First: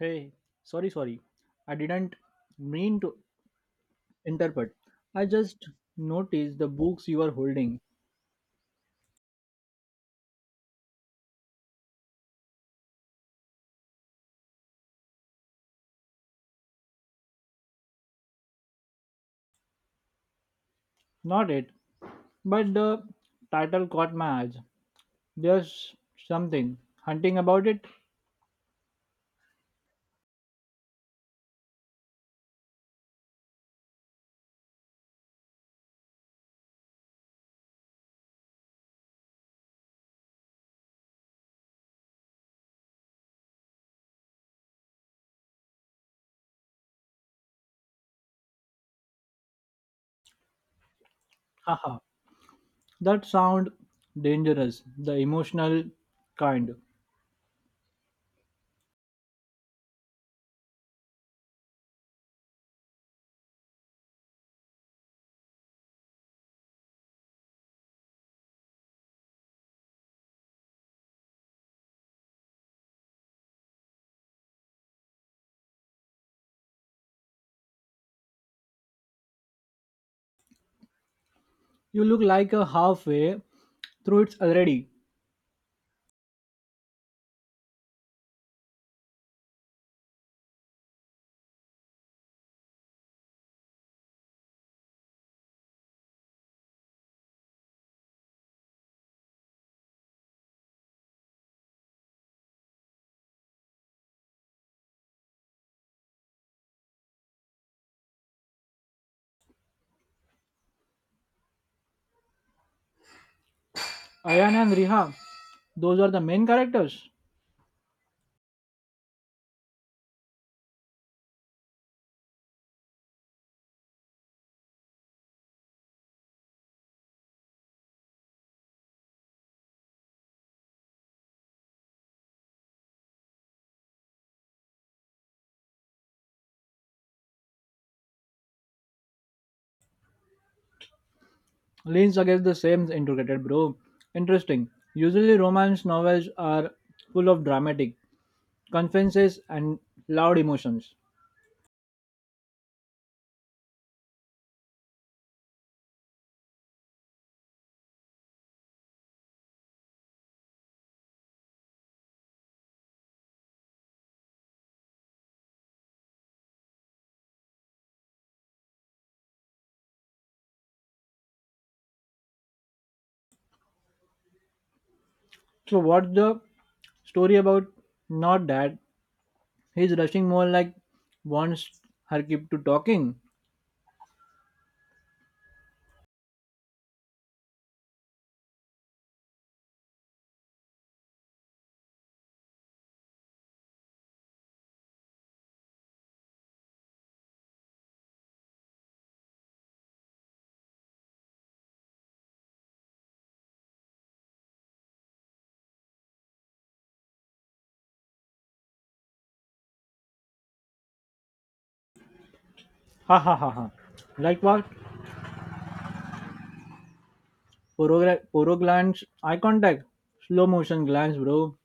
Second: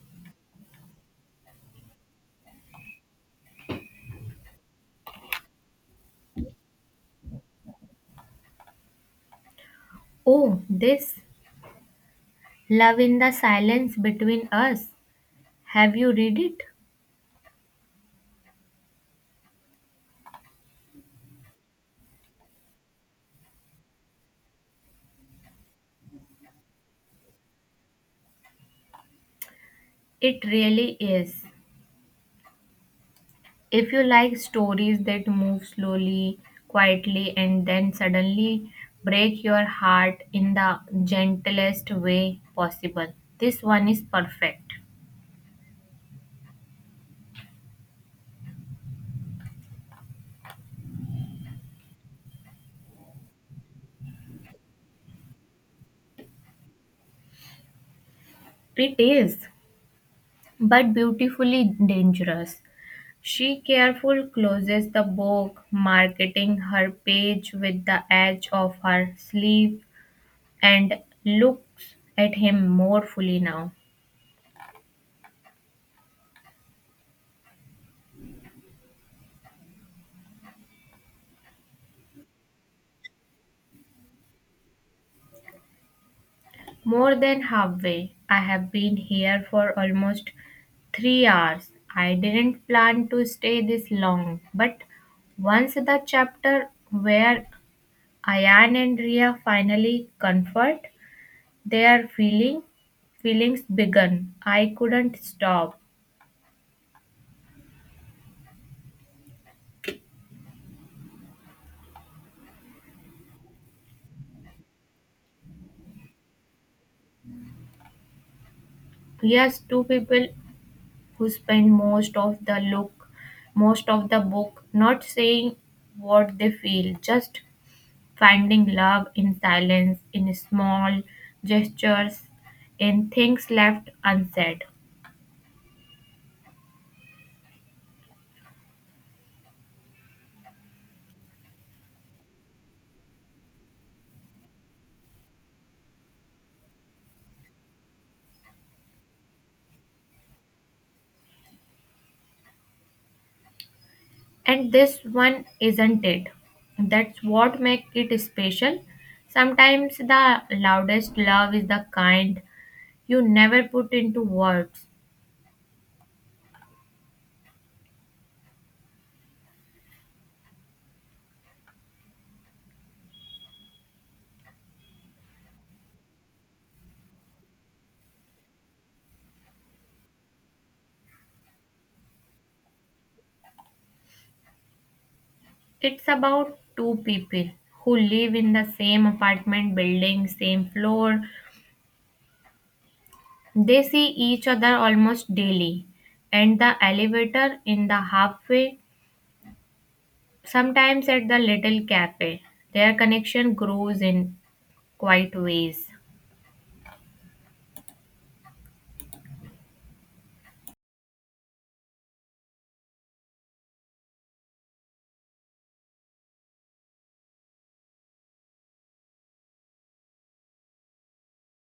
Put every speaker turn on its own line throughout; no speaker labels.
Hey, sorry. I didn't mean to interpret. I just noticed the books you are holding.
Oh, this Love in the Silence Between Us. Have you read it?
Not it, but the title caught my eyes. There's something hunting about it.
It really is. If you like stories that move slowly, quietly, and then suddenly break your heart in the gentlest way possible, this one is perfect.
Haha. That sound dangerous, the emotional kind.
It is, but beautifully dangerous. She carefully closes the book, marking her page with the edge of her sleeve and looks at him more fully now.
You look like a halfway through it already.
More than halfway. I have been here for almost 3 hours. I didn't plan to stay this long, but once the chapter where Ayan and Ria finally comfort their feelings begun, I couldn't stop.
Ayan and Riha, those are the main characters.
Yes, two people who spend most of the most of the book, not saying what they feel, just finding love in silence, in small gestures, in things left unsaid.
Leans against the same integrated bro. Interesting. Usually romance novels are full of dramatic confidences and loud emotions.
And this one isn't it. That's what makes it special. Sometimes the loudest love is the kind you never put into words.
So what's the story about? Not that. He's rushing more like wants her keep to talking.
It's about two people who live in the same apartment building, same floor. They see each other almost daily, and the elevator in the halfway. Sometimes at the little cafe, their connection grows in quiet ways.
Ha ha ha ha. Like what? Poro, poro glance, eye contact, slow motion glance, bro.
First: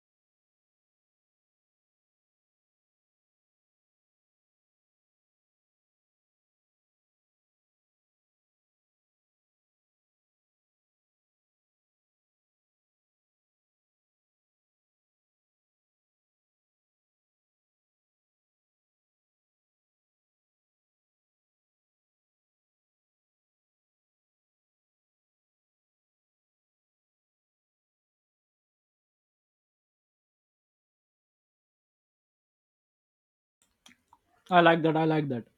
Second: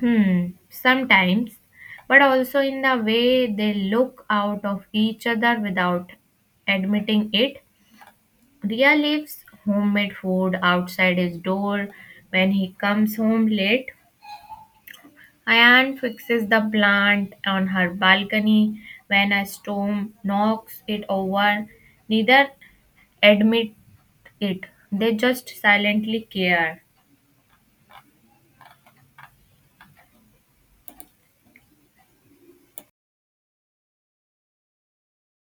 Hmm, sometimes, but also in the way they look out of each other without admitting it. Ria leaves homemade food outside his door when he comes home late. Ayan fixes the plant on her balcony when a storm knocks it over. Neither admit it. They just silently care.
I like that.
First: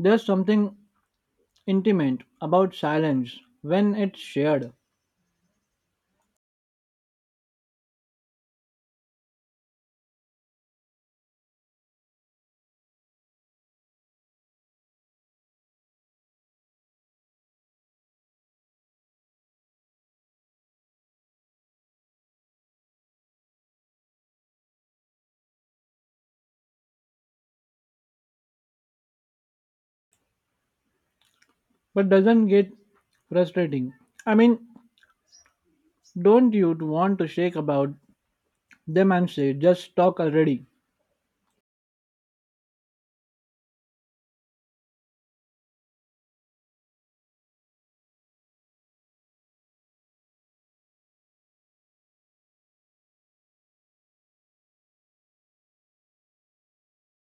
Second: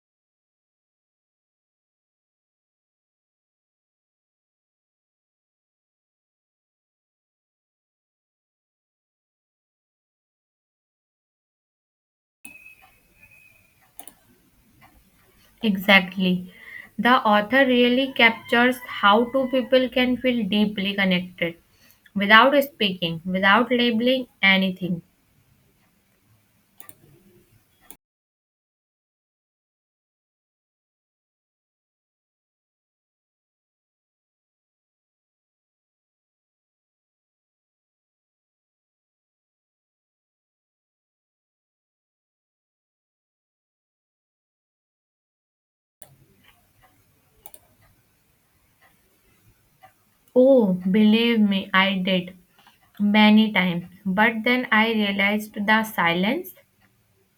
There's something intimate about silence when it's shared.
Exactly. The author really captures how two people can feel deeply connected without speaking, without labeling anything.
But doesn't get frustrating. I mean, don't you want to shake about them and say, just talk already?
Oh, believe me, I did many times. But then I realized the silence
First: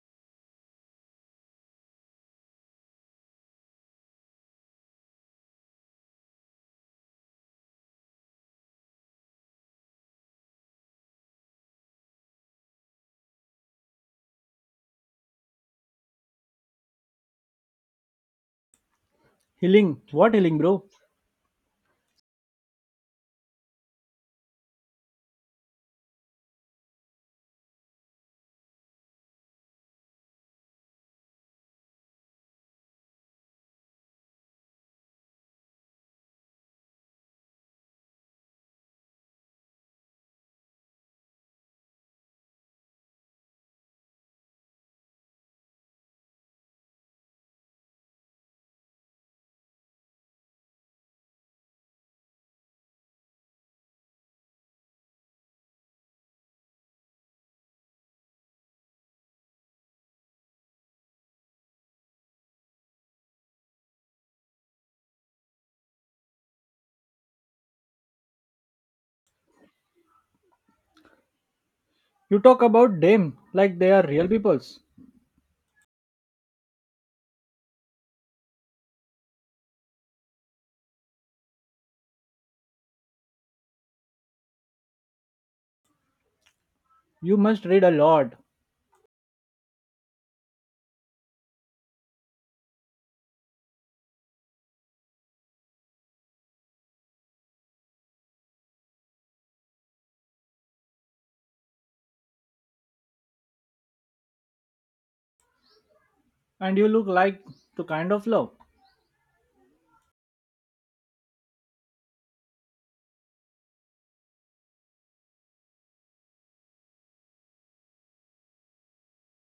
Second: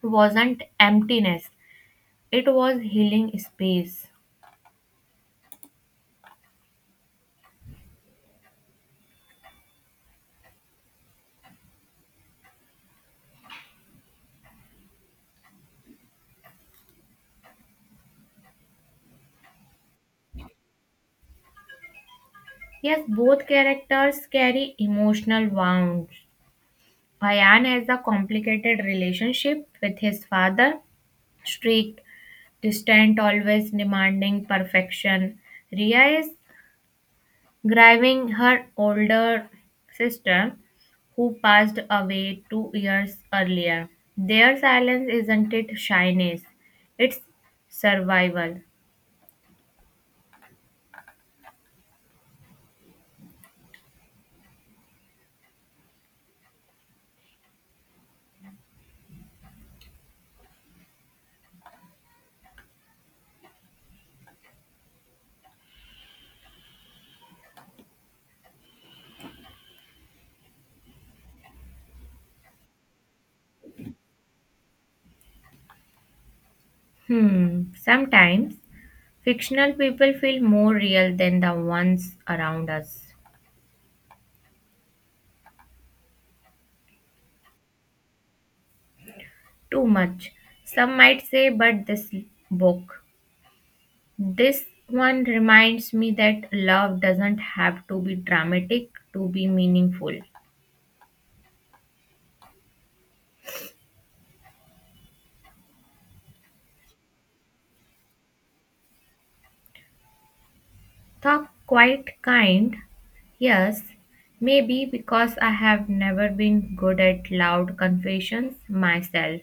wasn't emptiness, it was healing space.
Healing? What healing, bro?
Yes, both characters carry emotional wounds. Payan has a complicated relationship with his father, strict, distant, always demanding perfection. Ria is grieving her older sister, who passed away 2 years earlier. Their silence isn't it shyness, it's survival.
You talk about them like they are real peoples.
Hmm, sometimes fictional people feel more real than the ones around us.
You must read a lot,
Too much, some might say, but this book This one reminds me that love doesn't have to be dramatic to be meaningful.
and you look like to kind of love.
Talk quite kind, yes, maybe because I have never been good at loud confessions myself.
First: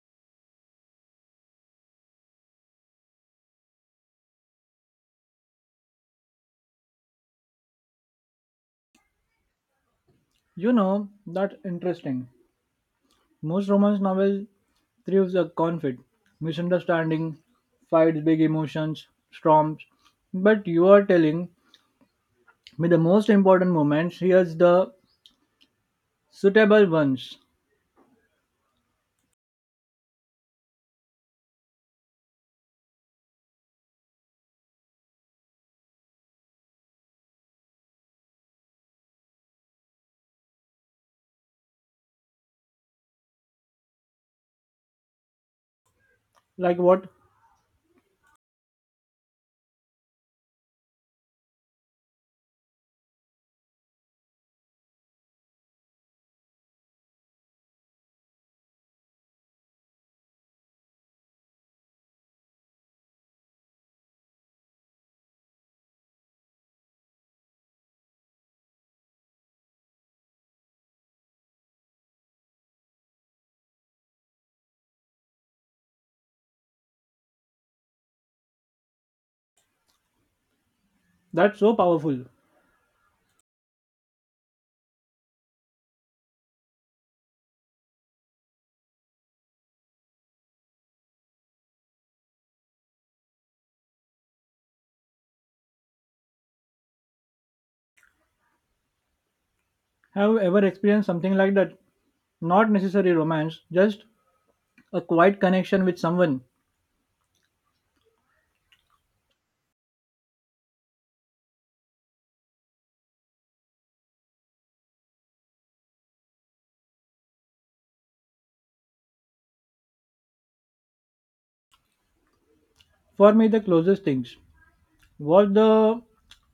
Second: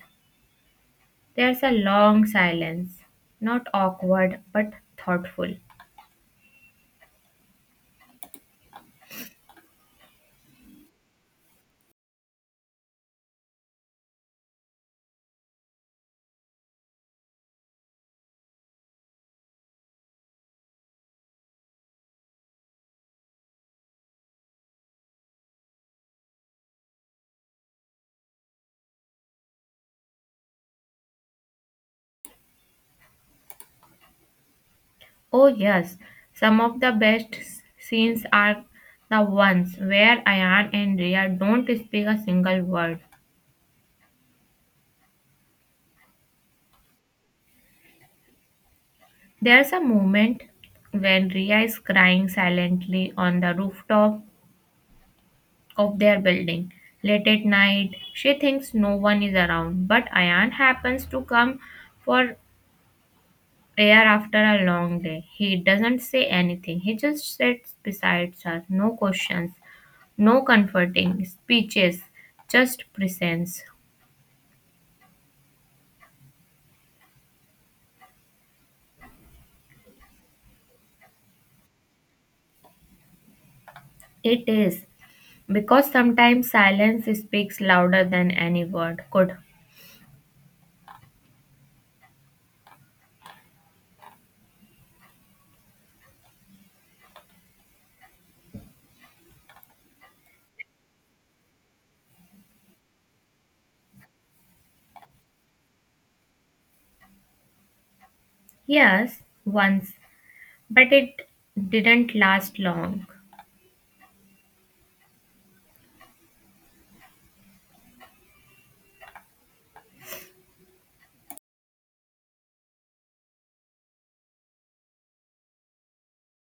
There's a long silence, not awkward but thoughtful.
You know, that's interesting. Most romance novels thrives a conflict, misunderstanding, fights, big emotions, storms. But you are telling me the most important moments here's the suitable ones.
Oh, yes, some of the best scenes are the ones where Ayan and Rhea don't speak a single word.
Like what?
There's a moment when Ria is crying silently on the rooftop of their building. Late at night, she thinks no one is around, but Ayan happens to come for air after a long day. He doesn't say anything, he just sits beside her. No questions, no comforting speeches, just presence.
That's so powerful.
It is because sometimes silence speaks louder than any word could.
Have you ever experienced something like that? Not necessarily romance, just a quiet connection with someone.
Yes, once. But it didn't last long.
For me, the closest things was the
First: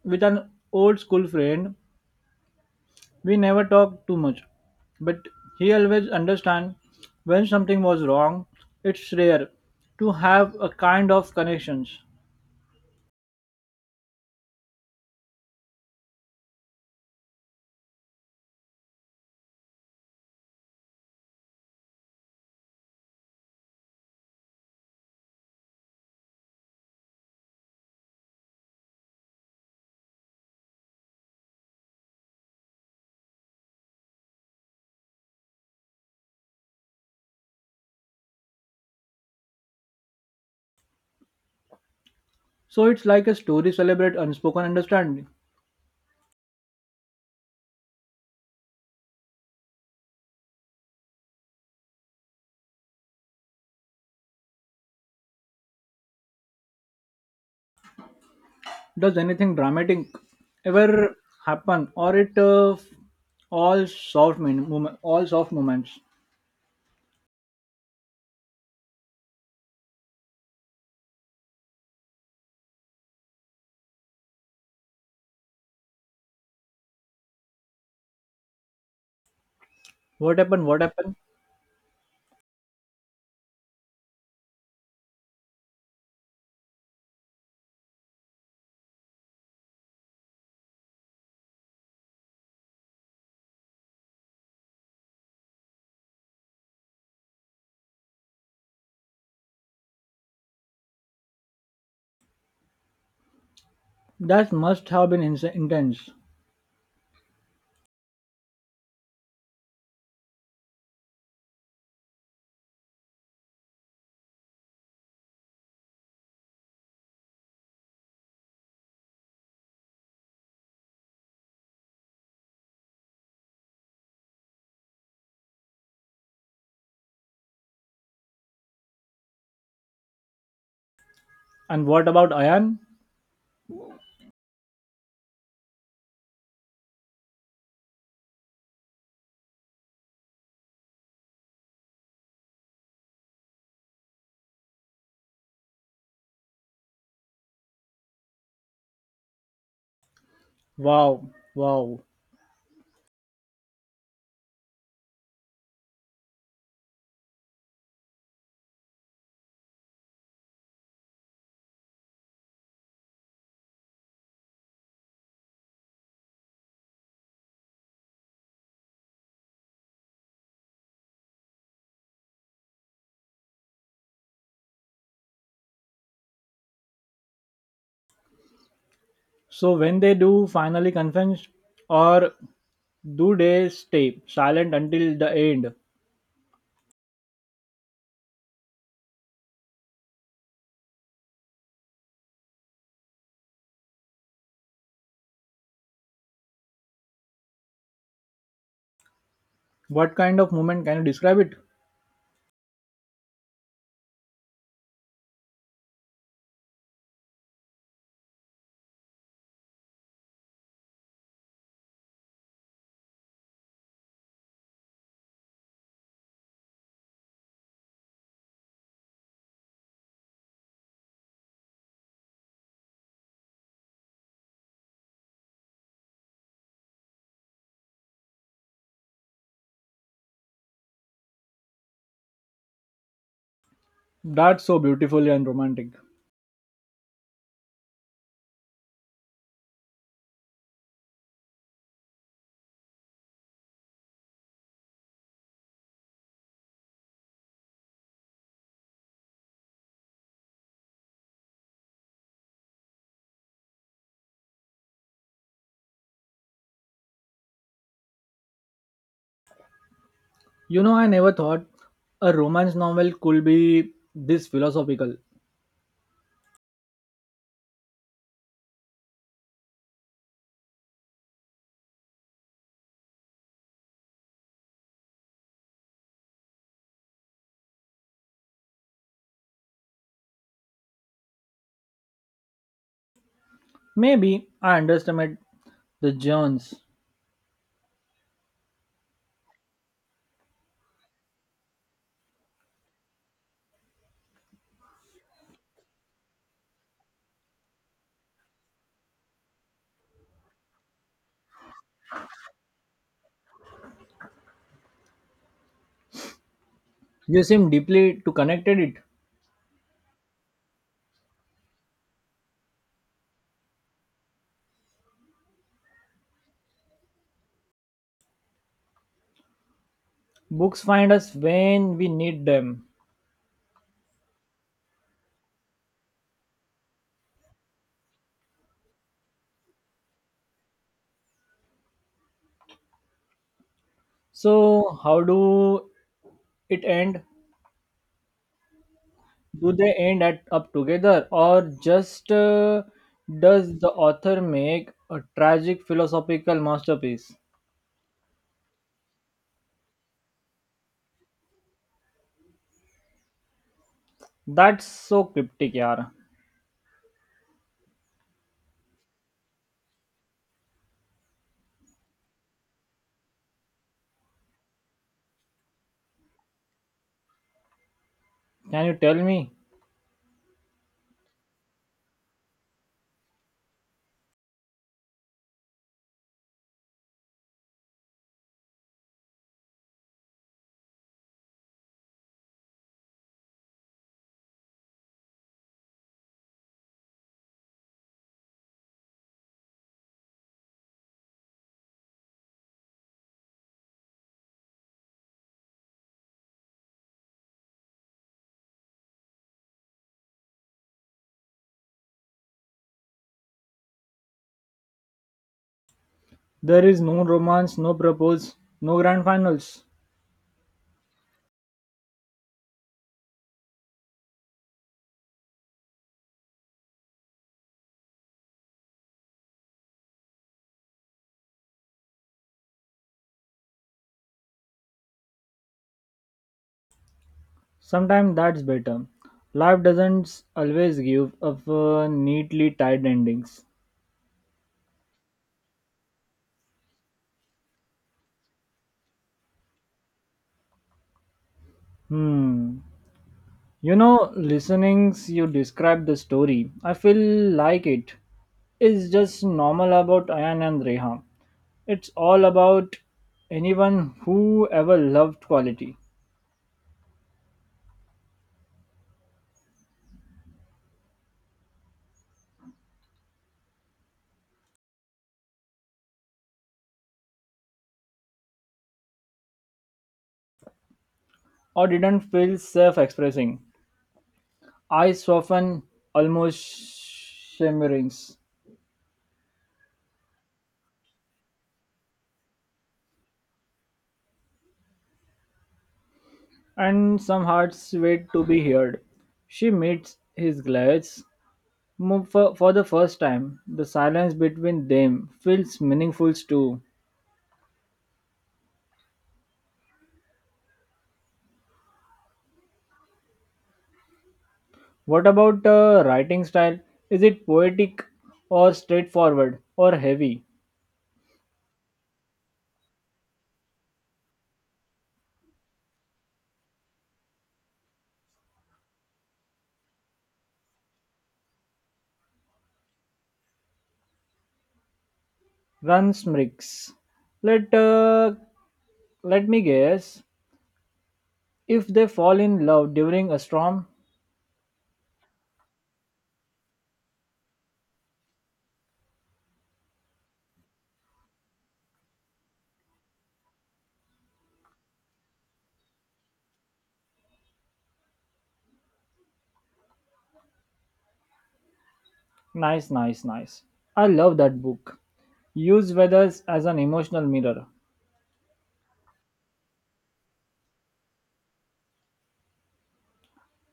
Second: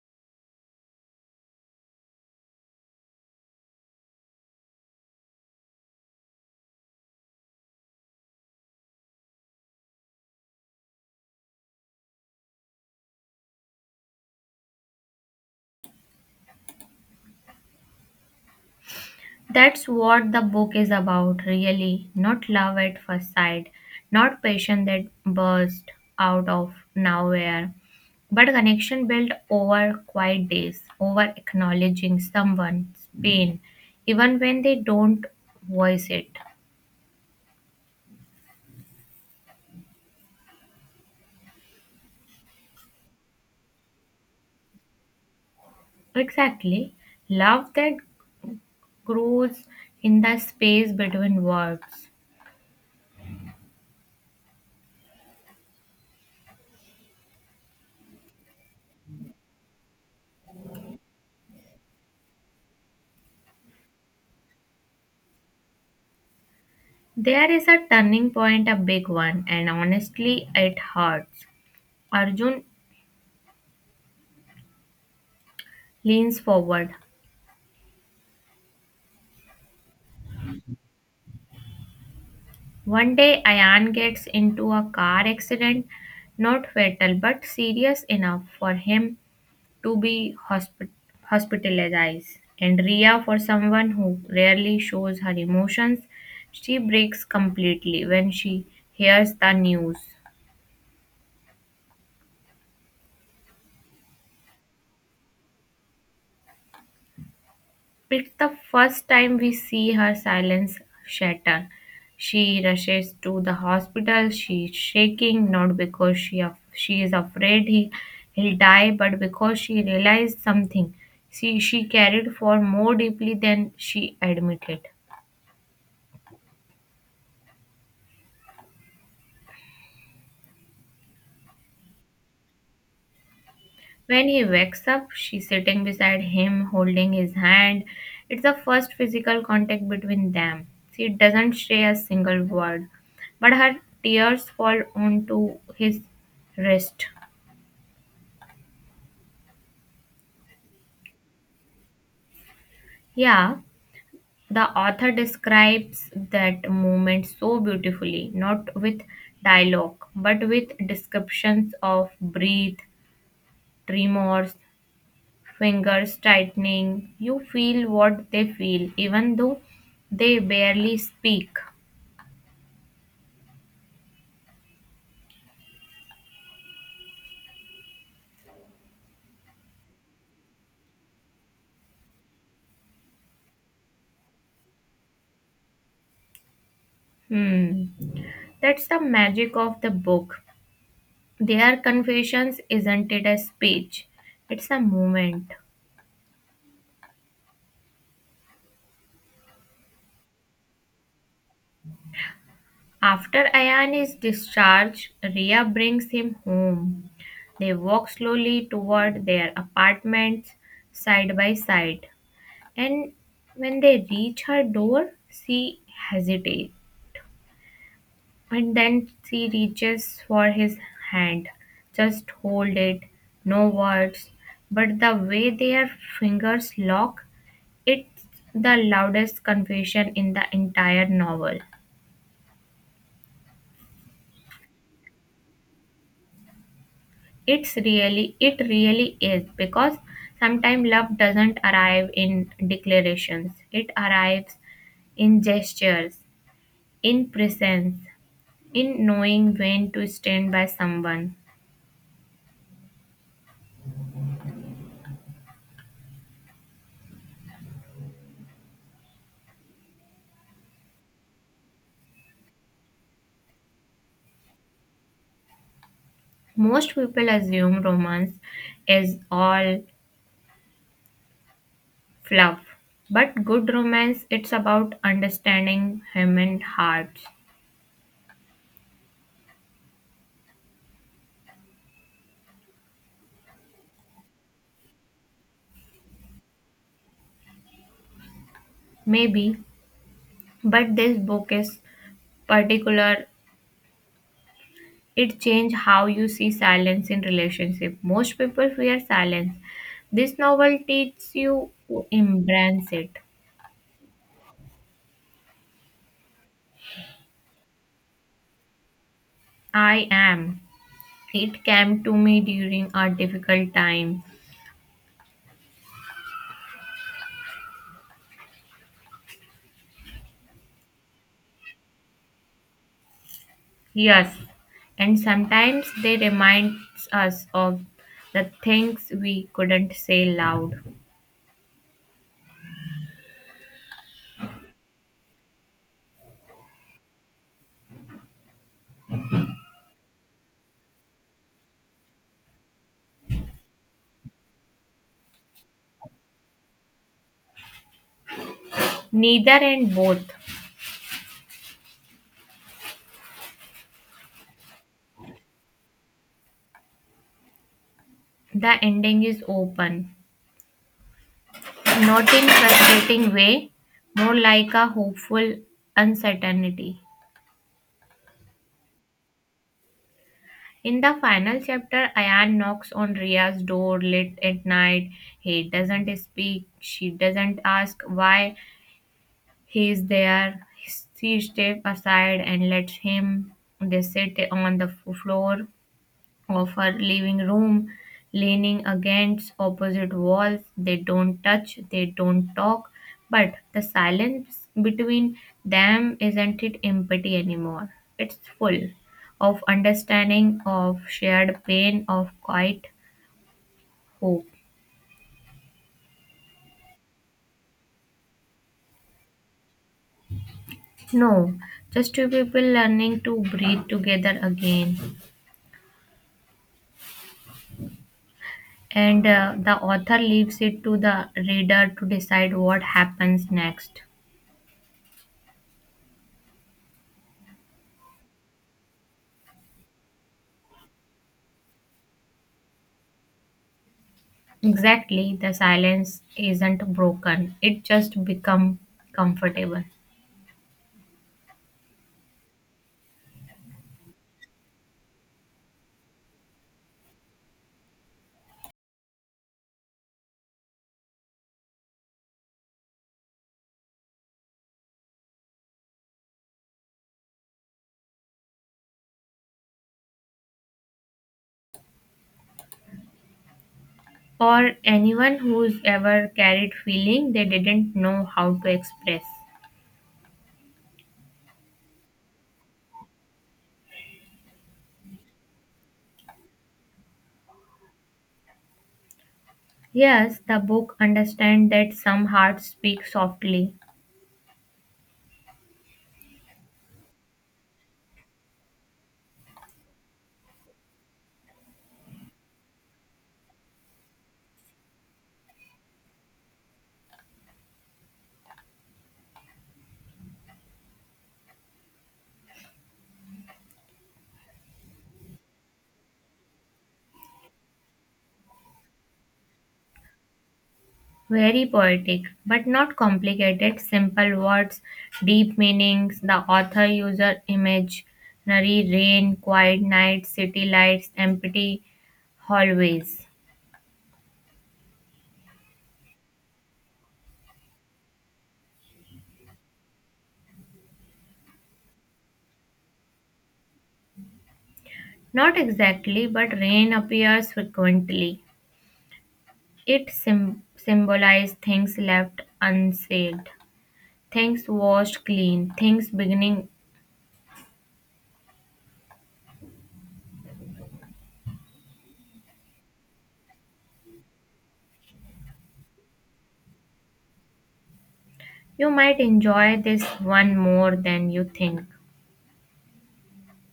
with an old school friend. We never talked too much, but he always understand when something was wrong. It's rare to have a kind of connections.
That's what the book is about, really. Not love at first sight, not passion that burst out of nowhere, but a connection built over quiet days, over acknowledging someone's pain, even when they don't voice it.
So it's like a story celebrate unspoken understanding.
Exactly. Love that grows in the space between words.
Does anything dramatic ever happen, or it all soft moment, all soft moments?
There is a turning point, a big one, and honestly, it hurts. Arjun leans forward.
What happened?
One day, Ayan gets into a car accident, not fatal but serious enough for him to be hospitalized. And Ria, for someone who rarely shows her emotions, she breaks completely when she hears the news.
That must have been intense.
It's the first time we see her silence shatter. She rushes to the hospital. She's shaking, not because she is afraid he'll die, but because she realized something she carried for more deeply than she admitted.
And what about Ayan?
When he wakes up, she's sitting beside him, holding his hand. It's the first physical contact between them. She doesn't say a single word, but her tears fall onto his wrist.
Wow, wow.
Yeah, the author describes that moment so beautifully, not with dialogue, but with descriptions of breath, tremors, fingers tightening. You feel what they feel, even though they barely speak.
So when they do finally confess, or do they stay silent until the end?
Hmm. That's the magic of the book. Their confessions isn't it a speech, it's a moment.
What kind of moment can you describe it?
After Ayan is discharged, Ria brings him home. They walk slowly toward their apartments side by side. And when they reach her door, she hesitates. And then she reaches for his hand. Just hold it, no words. But the way their fingers lock, it's the loudest confession in the entire novel.
That's so beautiful and romantic.
It really is because sometimes love doesn't arrive in declarations, it arrives in gestures, in presence, in knowing when to stand by someone.
You know, I never thought a romance novel could be this philosophical.
Most people assume romance is all fluff, but good romance it's about understanding human hearts.
Maybe I underestimated the Jones.
Maybe, but this book is particular. It changed how you see silence in relationship. Most people fear silence, this novel teaches you to embrace it.
You seem deeply to connected it.
I am, it came to me during a difficult time.
Books find us when we need them.
Yes, and sometimes they remind us of the things we couldn't say loud.
So how do it end? Do they end at, up together, or just does the author make a tragic philosophical masterpiece?
Neither and both.
That's so cryptic, yaar.
The ending is open, not in frustrating way, more like a hopeful uncertainty.
Can you tell me?
In the final chapter, Ayan knocks on Ria's door late at night. He doesn't speak. She doesn't ask why he is there. She steps aside and lets him. They sit on the floor of her living room, leaning against opposite walls. They don't touch, they don't talk, but the silence between them isn't it empty anymore. It's full of understanding, of shared pain, of quiet hope.
There is no romance, no propose, no grand finals.
No, just two people learning to breathe together again. And the author leaves it to the reader to decide what happens next.
Sometimes that's better. Life doesn't always give up neatly tied endings.
Exactly, the silence isn't broken. It just become comfortable.
Hmm. You know, listenings you describe the story. I feel like it is just normal about Ayan and Reha. It's all about anyone who ever loved quality
Or anyone who's ever carried feeling they didn't know how to express.
or didn't feel self expressing. Eyes soften, almost shimmerings.
Yes, the book understand that some hearts speak softly,
And some hearts wait to be heard. She meets his glance for the first time. The silence between them feels meaningful too. What about writing style? Is it poetic or straightforward or heavy?
very poetic, but not complicated, simple words, deep meanings. The author uses imaginary rain, quiet nights, city lights, empty hallways.
Runs mix. Let uh, let me guess. If they fall in love during a storm,
Not exactly, but rain appears frequently. It symbolizes things left unsaved, things washed clean, things beginning.
nice. I love that book. Use weathers as an emotional mirror.
You might enjoy this one more than you think.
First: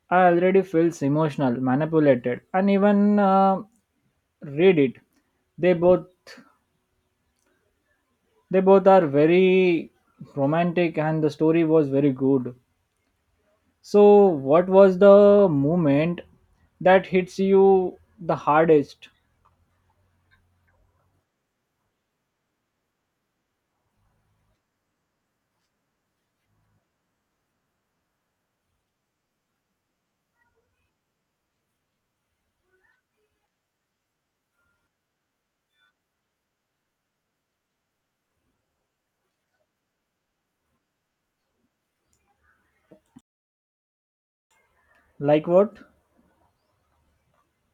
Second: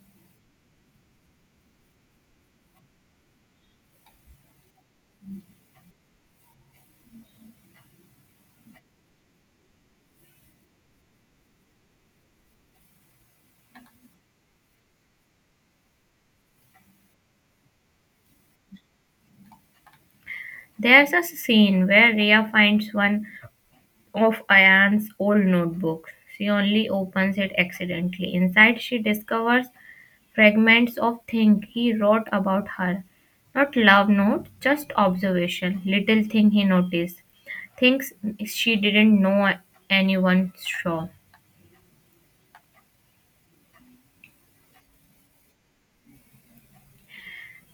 I already feels emotional, manipulated, and even read it. They both they both are very romantic, and the story was very good. So, what was the moment that hits you the hardest?
There's a scene where Rhea finds one of Ayan's old notebooks. She only opens it accidentally. Inside, she discovers fragments of thing he wrote about her. Not love notes, just observation, little thing he noticed, things she didn't know anyone saw.
Like what?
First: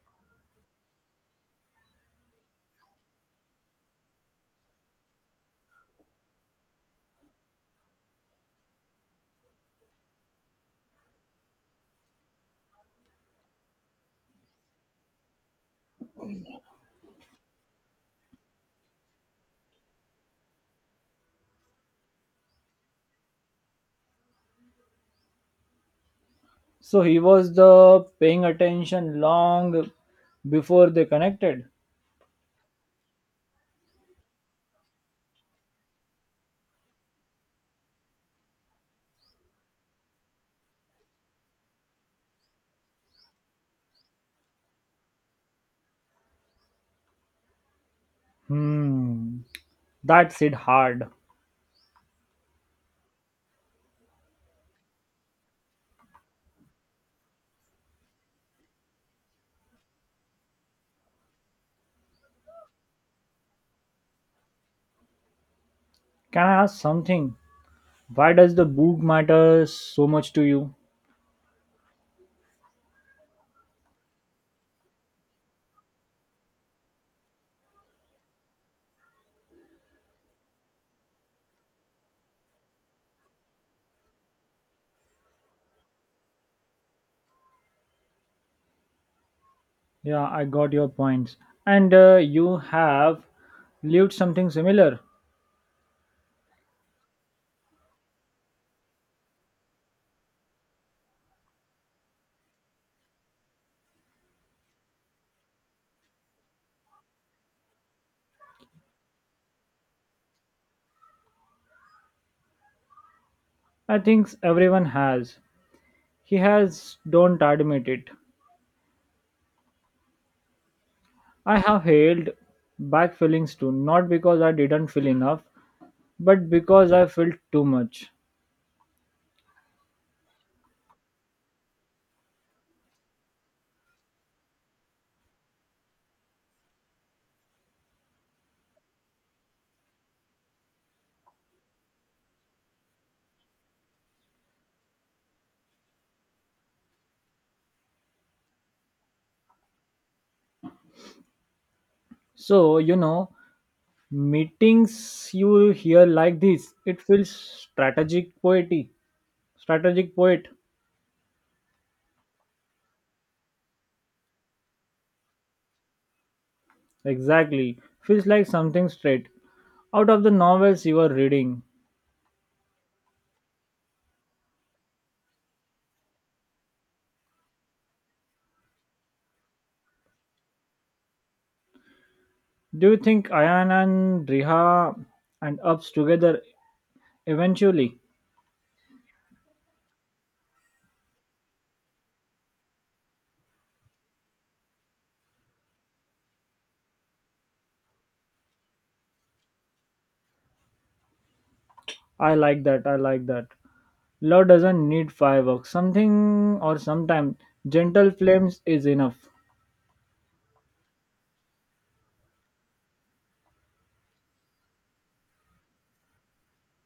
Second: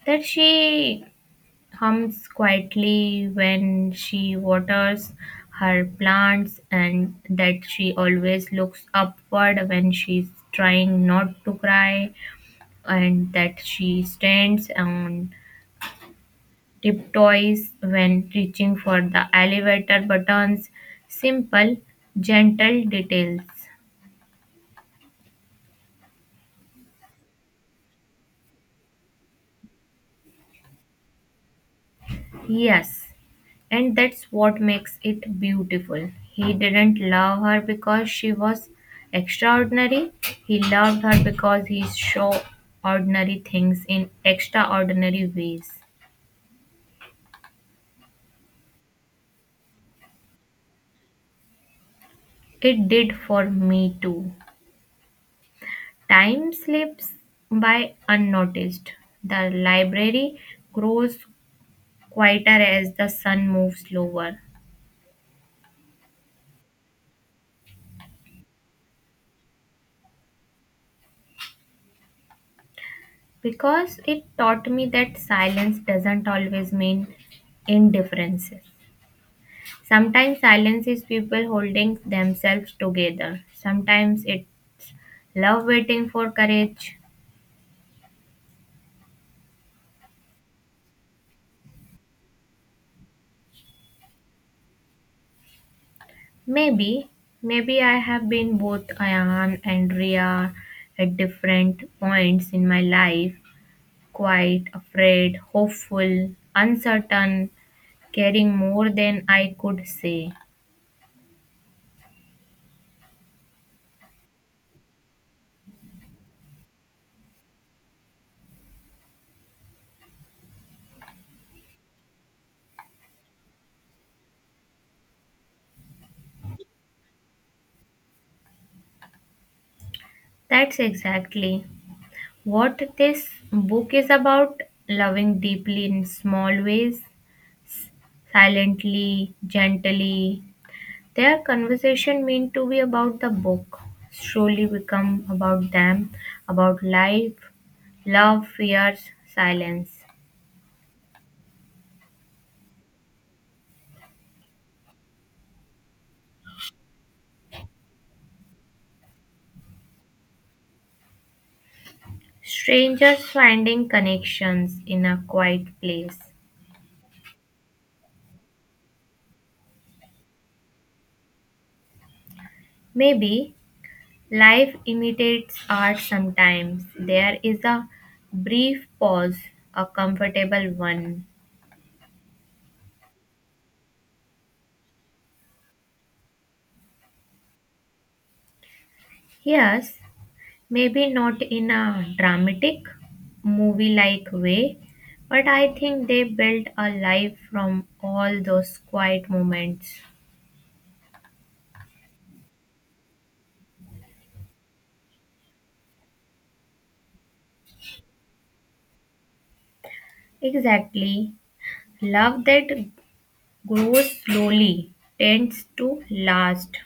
That she hums quietly when she waters her plants, and that she always looks upward when she's trying not to cry, and that she stands on tiptoes when reaching for the elevator buttons. Simple, gentle details.
So he was the paying attention long before they connected.
Yes, and that's what makes it beautiful. He didn't love her because she was extraordinary. He loved her because he saw ordinary things in extraordinary ways.
Hmm, that's it hard.
It did for me too. Time slips by unnoticed. The library grows quieter as the sun moves slower
Can I ask something? Why does the book matter so much to you?
because it taught me that silence doesn't always mean indifference. Sometimes silence is people holding themselves together. Sometimes it's love waiting for courage.
Yeah, I got your points. And you have lived something similar.
Maybe, Maybe I have been both Ayan and Ria at different points in my life. Quite afraid, hopeful, uncertain, caring more than I could say.
I think everyone has. He has, don't admit it. I have held back feelings too, not because I didn't feel enough, but because I felt too much.
That's exactly what this book is about, loving deeply in small ways, silently, gently. Their conversation meant to be about the book, slowly become about them, about life, love, fears, silence.
So, you know, meetings you hear like this, it feels strategic poety. Strategic poet,
Strangers finding connections in a quiet place.
exactly. Feels like something straight out of the novels you are reading.
Maybe life imitates art sometimes. There is a brief pause, a comfortable one.
Do you think Ayan and Riha and Ups together eventually?
Yes, maybe not in a dramatic, movie like way, but I think they built a life from all those quiet moments.
I like that. Love doesn't need fireworks. Something or sometime gentle flames is enough.
Exactly. Love that grows slowly tends to last.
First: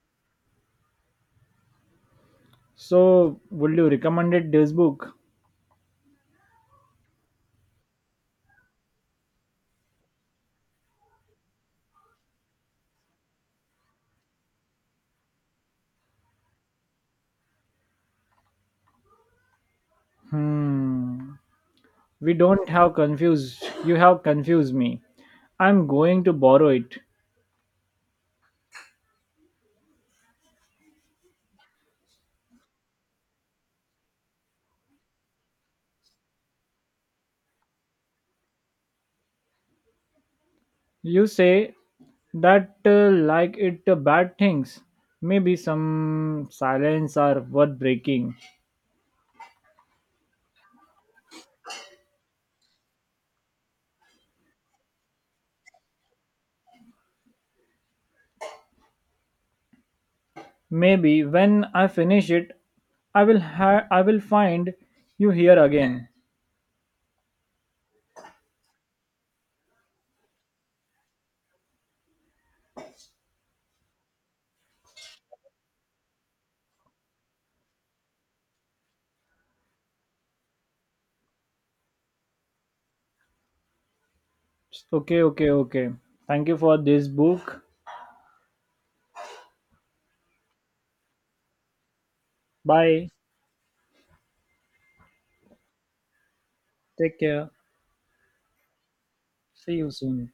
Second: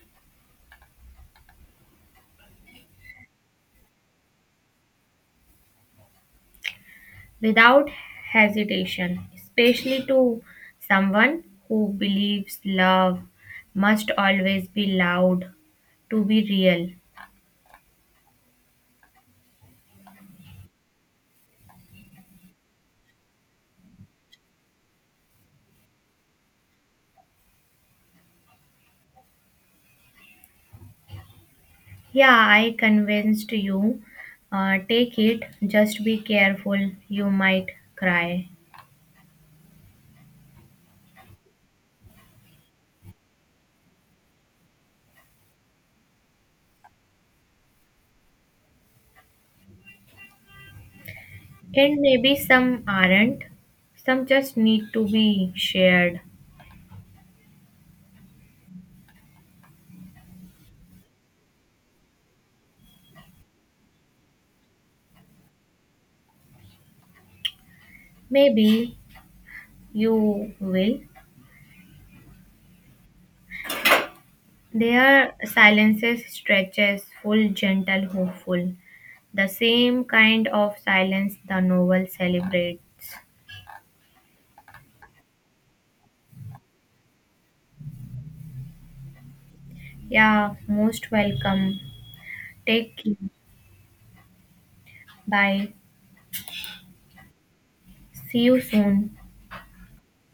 So, would you recommend it this book?
Without hesitation, especially to someone who believes love must always be loud to be real.
Hmm. We don't have confused. You have confused me. I'm going to borrow it.
Yeah, I convinced you. Take it, just be careful, you might cry.
You say that like it bad things. Maybe some silence are worth breaking.
And maybe some aren't, some just need to be shared.
Maybe when I finish it, I will find you here again.
Maybe you will. Their silences stretches full, gentle, hopeful, the same kind of silence the novel celebrates.
Okay. Thank you for this book.
Yeah, most welcome. Take
Bye.
care. Bye.
Take care.
See you soon.
See you soon.